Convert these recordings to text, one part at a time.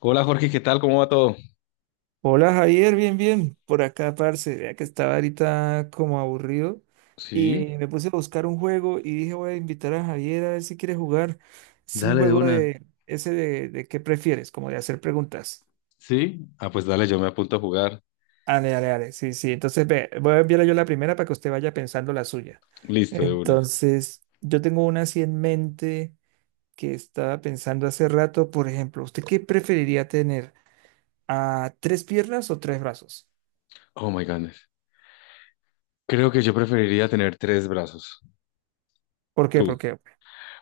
Hola Jorge, ¿qué tal? ¿Cómo va todo? Hola Javier, bien, bien, por acá, parce, vea que estaba ahorita como aburrido Sí. y me puse a buscar un juego y dije voy a invitar a Javier a ver si quiere jugar. Es un Dale de juego una. de ese de qué prefieres, como de hacer preguntas. Sí. Ah, pues dale, yo me apunto a jugar. Dale, dale, dale, sí, sí, entonces ve, voy a enviarle yo la primera para que usted vaya pensando la suya. Listo, de una. Entonces, yo tengo una así en mente que estaba pensando hace rato, por ejemplo, ¿usted qué preferiría tener? ¿A tres piernas o tres brazos? Oh my goodness. Creo que yo preferiría tener tres brazos. ¿Por qué? Tú. Porque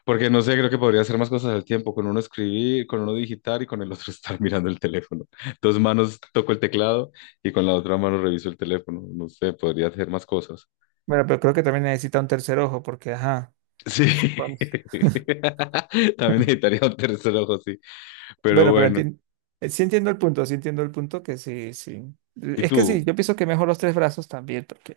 Porque no sé, creo que podría hacer más cosas al tiempo. Con uno escribir, con uno digitar y con el otro estar mirando el teléfono. Dos manos toco el teclado y con la otra mano reviso el teléfono. No sé, podría hacer más cosas. bueno, pero creo que también necesita un tercer ojo porque, ajá. Sí. Bueno, También necesitaría un tercer ojo, sí. Pero bueno, pero bueno. Sí entiendo el punto, sí entiendo el punto que sí, sí. ¿Y Es que tú? sí, yo pienso que mejor los tres brazos también, porque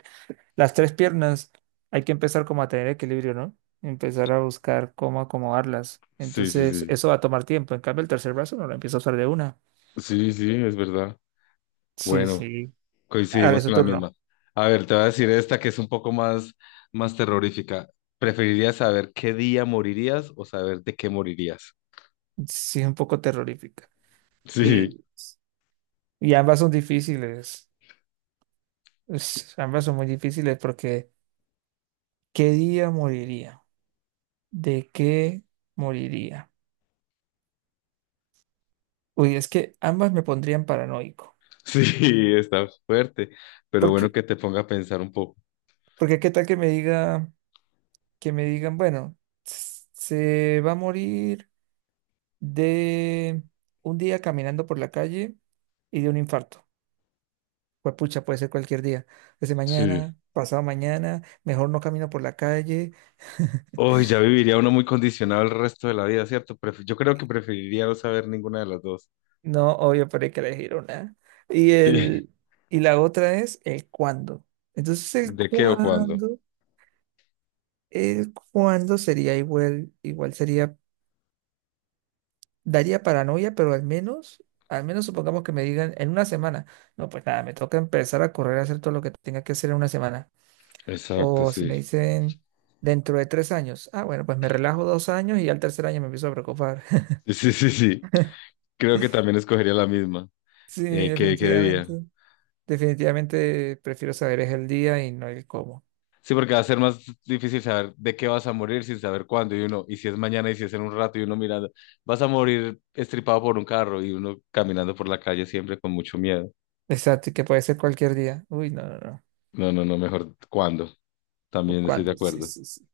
las tres piernas hay que empezar como a tener equilibrio, ¿no? Empezar a buscar cómo acomodarlas. Sí, sí, Entonces, sí. eso va a tomar tiempo. En cambio, el tercer brazo no lo empiezo a usar de una. Sí, sí, es verdad. Sí, Bueno, sí. Ahora coincidimos es su con la turno. misma. A ver, te voy a decir esta que es un poco más terrorífica. ¿Preferirías saber qué día morirías o saber de qué morirías? Sí, es un poco terrorífica. Y, y ambas son difíciles. Ambas son muy difíciles porque ¿qué día moriría? ¿De qué moriría? Uy, es que ambas me pondrían paranoico. Sí, sí, está fuerte, pero Porque, bueno que te ponga a pensar un poco. porque qué tal que me diga, que me digan, bueno, se va a morir de un día caminando por la calle y de un infarto. Pues pucha, puede ser cualquier día. Desde Sí. mañana, pasado mañana, mejor no camino por la calle. Hoy ya viviría uno muy condicionado el resto de la vida, ¿cierto? Pref- yo creo que preferiría no saber ninguna de las dos. No, obvio, pero hay que elegir una. Y Sí. el, y la otra es el cuándo. Entonces, el ¿De qué o cuándo? cuándo. eh, ¿Cuándo sería igual? Igual sería, daría paranoia, pero al menos supongamos que me digan en una semana. No, pues nada, me toca empezar a correr a hacer todo lo que tenga que hacer en una semana. Exacto, O si me sí. dicen dentro de 3 años, ah, bueno, pues me relajo 2 años y al tercer año me empiezo a preocupar. Sí, sí, sí, sí. Creo que también escogería la misma. Sí, ¿Qué, qué día? definitivamente. Definitivamente prefiero saber es el día y no el cómo. Sí, porque va a ser más difícil saber de qué vas a morir sin saber cuándo y uno, y si es mañana y si es en un rato y uno mirando, vas a morir estripado por un carro y uno caminando por la calle siempre con mucho miedo. Exacto, y que puede ser cualquier día. Uy, no, no, no. No, no, no, mejor cuándo. También estoy de ¿Cuándo? Sí, acuerdo. sí, sí.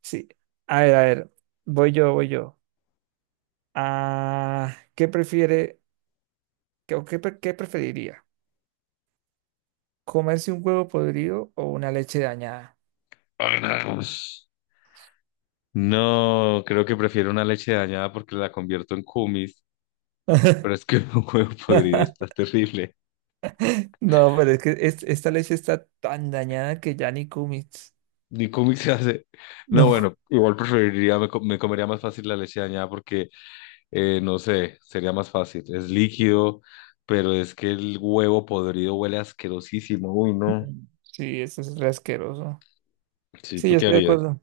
Sí. A ver, a ver. Voy yo, voy yo. Ah, ¿qué prefiere qué, o qué, pre- ¿qué preferiría? ¿Comerse un huevo podrido o una leche dañada? Ay, no. No, creo que prefiero una leche dañada porque la convierto en kumis, pero es que un huevo podrido está terrible. No, pero es que esta leche está tan dañada que ya ni comes. Ni kumis se hace. No, No. bueno, igual preferiría, co- me comería más fácil la leche dañada porque no sé, sería más fácil. Es líquido, pero es que el huevo podrido huele asquerosísimo. Uy, no. Mm. Sí, eso es re asqueroso. Sí, Sí, ¿tú yo qué estoy de harías? acuerdo.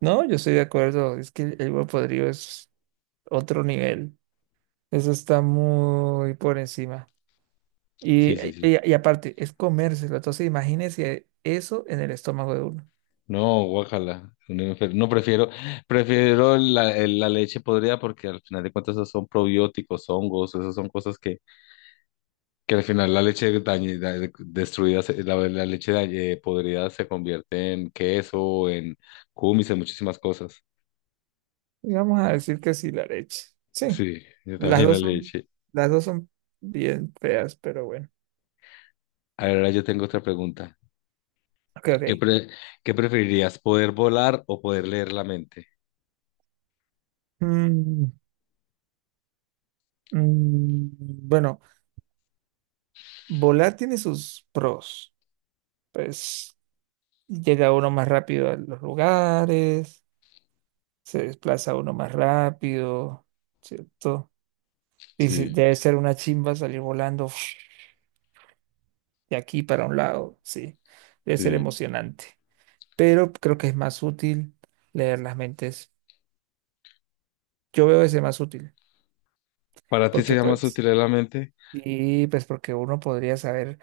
No, yo estoy de acuerdo. Es que el huevo podrido es otro nivel. Eso está muy por encima. Y, Sí, sí, y, sí. y aparte, es comérselo. Entonces, imagínese eso en el estómago de uno. No, guácala. Un enfer- no, prefiero, prefiero el- la leche podrida porque al final de cuentas esos son probióticos, hongos, esas son cosas que al final la leche dañi- da- destruida, se- la leche dañi- podrida se convierte en queso, en cumis, en muchísimas cosas. Y vamos a decir que sí, la leche. Sí, Sí, yo las también la dos son, leche. las dos son bien feas, pero bueno. Ahora yo tengo otra pregunta. Ok, ¿Qué, ok. pre- qué preferirías, poder volar o poder leer la mente? Mm, mm, bueno, volar tiene sus pros. Pues llega uno más rápido a los lugares, se desplaza uno más rápido, ¿cierto? Sí, Debe ser una chimba salir volando de aquí para un lado, sí. Debe ser sí. emocionante. Pero creo que es más útil leer las mentes. Yo veo ese más útil. ¿Para ti Porque sería más pues, útil leer la mente? y pues porque uno podría saber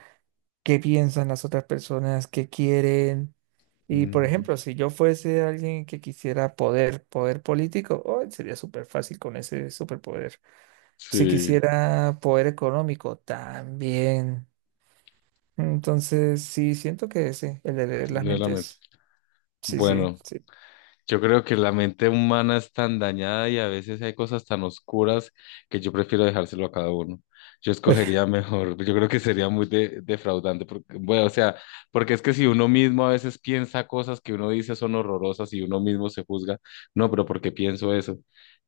qué piensan las otras personas, qué quieren. Y por Mm, ejemplo, si yo fuese alguien que quisiera poder político, oh, sería súper fácil con ese superpoder. Si sí, quisiera poder económico, también. Entonces, sí, siento que ese, el de leer las leer la mente. mentes, sí, sí, Bueno. sí. Yo creo que la mente humana es tan dañada y a veces hay cosas tan oscuras que yo prefiero dejárselo a cada uno. Yo escogería mejor, yo creo que sería muy de- defraudante, porque, bueno, o sea, porque es que si uno mismo a veces piensa cosas que uno dice son horrorosas y uno mismo se juzga, no, pero ¿por qué pienso eso?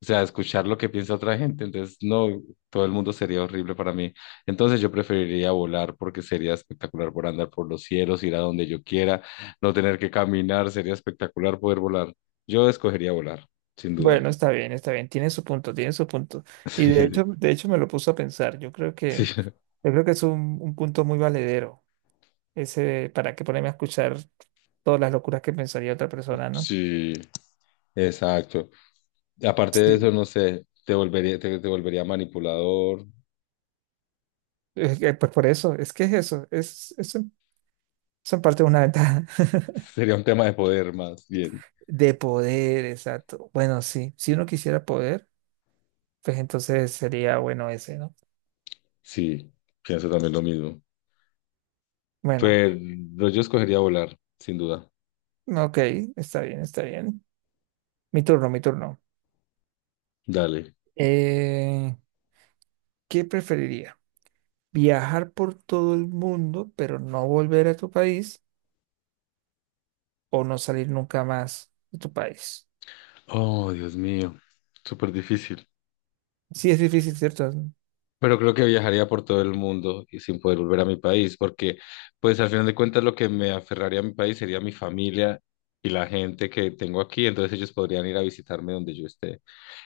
O sea, escuchar lo que piensa otra gente, entonces no, todo el mundo sería horrible para mí. Entonces yo preferiría volar porque sería espectacular por andar por los cielos, ir a donde yo quiera, no tener que caminar, sería espectacular poder volar. Yo escogería volar, sin duda. Bueno, está bien, tiene su punto, tiene su punto. Y Sí, de hecho me lo puso a pensar. Yo creo sí, que, sí, yo creo que es un punto muy valedero. Ese, ¿para qué ponerme a escuchar todas las locuras que pensaría otra persona, ¿no? sí, exacto. Aparte de eso, Sí. no sé, te volvería, te volvería manipulador. Es que, pues por eso, es que es eso, es en parte una ventaja Sería un tema de poder más bien. de poder, exacto. Bueno, sí, si uno quisiera poder, pues entonces sería bueno ese, ¿no? Sí, pienso también lo mismo. Bueno, Pero yo escogería volar, sin duda. ok, está bien, está bien. Mi turno, mi turno. Dale. Eh, ¿Qué preferiría? ¿Viajar por todo el mundo, pero no volver a tu país o no salir nunca más de tu país? Oh, Dios mío, súper difícil. Sí, es difícil, ¿cierto? Pero creo que viajaría por todo el mundo y sin poder volver a mi país, porque pues al final de cuentas lo que me aferraría a mi país sería mi familia y la gente que tengo aquí, entonces ellos podrían ir a visitarme donde yo esté.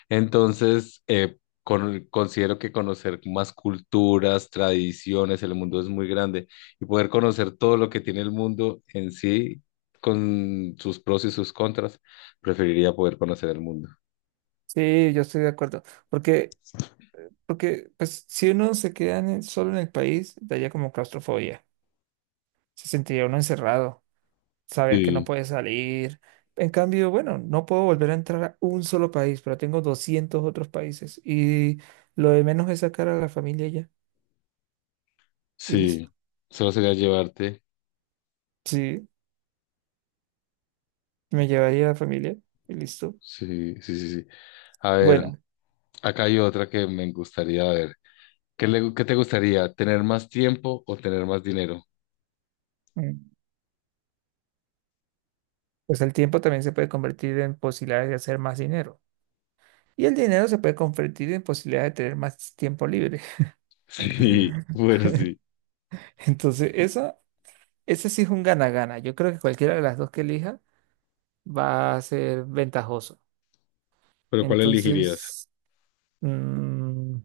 Entonces, con- considero que conocer más culturas, tradiciones, el mundo es muy grande y poder conocer todo lo que tiene el mundo en sí, con sus pros y sus contras, preferiría poder conocer el mundo. Sí, yo estoy de acuerdo. Porque, porque pues, si uno se queda solo en el país, daría como claustrofobia. Se sentiría uno encerrado, saber que no Sí, puede salir. En cambio, bueno, no puedo volver a entrar a un solo país, pero tengo 200 otros países. Y lo de menos es sacar a la familia ya. Y listo. sí, solo sería llevarte. Sí, me llevaría a la familia. Y listo. Sí, sí, sí, sí. A ver, Bueno, acá hay otra que me gustaría ver. ¿Qué le, qué te gustaría? ¿Tener más tiempo o tener más dinero? mm, pues el tiempo también se puede convertir en posibilidades de hacer más dinero. Y el dinero se puede convertir en posibilidades de tener más tiempo libre. Sí, bueno, sí. Entonces, ese sí es un gana-gana. Yo creo que cualquiera de las dos que elija va a ser ventajoso. ¿Pero cuál elegirías? Entonces, mm,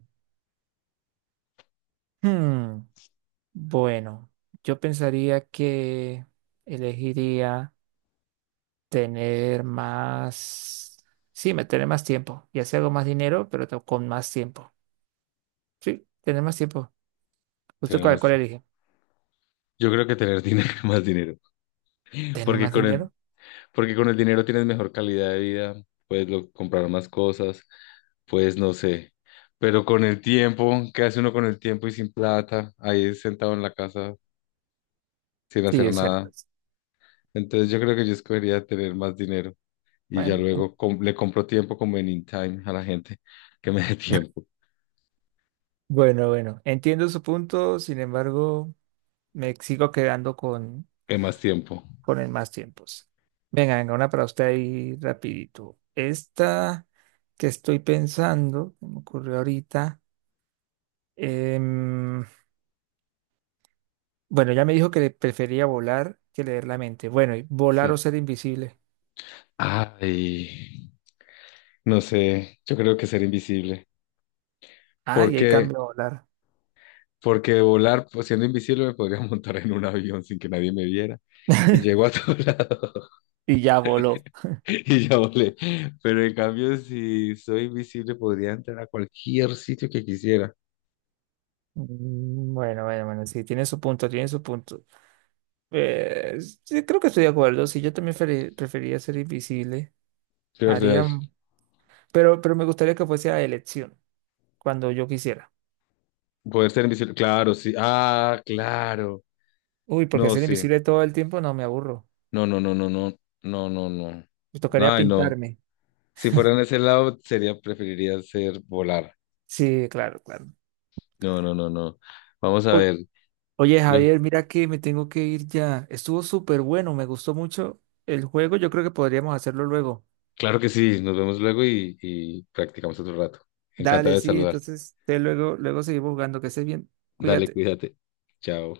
hmm, bueno, yo pensaría que elegiría tener más, tener más tiempo. Ya sea hago más dinero, pero con más tiempo. Sí, tener más tiempo. ¿Usted Tener cuál, más. cuál elige? Yo creo que tener dinero, más dinero. ¿Tener Porque más con el, dinero? porque con el dinero tienes mejor calidad de vida, puedes lo- comprar más cosas, pues no sé. Pero con el tiempo, ¿qué hace uno con el tiempo y sin plata? Ahí sentado en la casa sin Sí, hacer es cierto. nada. Entonces yo creo que yo escogería tener más dinero, y ya Bueno, luego com- le compro tiempo como en in time a la gente que me dé tiempo, bueno, bueno. Entiendo su punto, sin embargo. Me sigo quedando que más tiempo. con el más tiempos. Venga, venga, una para usted ahí rapidito. Esta que estoy pensando, que me ocurrió ahorita. em, bueno, ya me dijo que le prefería volar que leer la mente. Bueno, y volar Sí. o ser invisible. Ay, no sé, yo creo que ser invisible. Ah, y ahí Porque, cambia a volar. porque volar pues, siendo invisible me podría montar en un avión sin que nadie me viera y llego a todo lado Y ya voló. y ya volé. Pero en cambio, si soy invisible, podría entrar a cualquier sitio que quisiera. Bueno, bueno, bueno, sí, tiene su punto, tiene su punto. Eh, sí, creo que estoy de acuerdo. Sí, yo también preferiría ser invisible. De verdad, Haría, pero me gustaría que fuese a elección. Cuando yo quisiera. poder ser invisible. Claro, sí. Ah, claro. Uy, porque No, ser sí. invisible todo el tiempo no me aburro. No, no, no, no, no, no, no, no. Me tocaría Ay, no. pintarme. Si fuera en ese lado, sería, preferiría ser volar. Sí, claro, claro. No, no, no, no. Vamos a Uy, ver. oye, Yo- Javier, mira que me tengo que ir ya. Estuvo súper bueno, me gustó mucho el juego. Yo creo que podríamos hacerlo luego. claro que sí, nos vemos luego y practicamos otro rato. Encantado Dale, de sí, saludarte. entonces te luego seguimos jugando. Que estés bien. Dale, Cuídate. cuídate. Chao.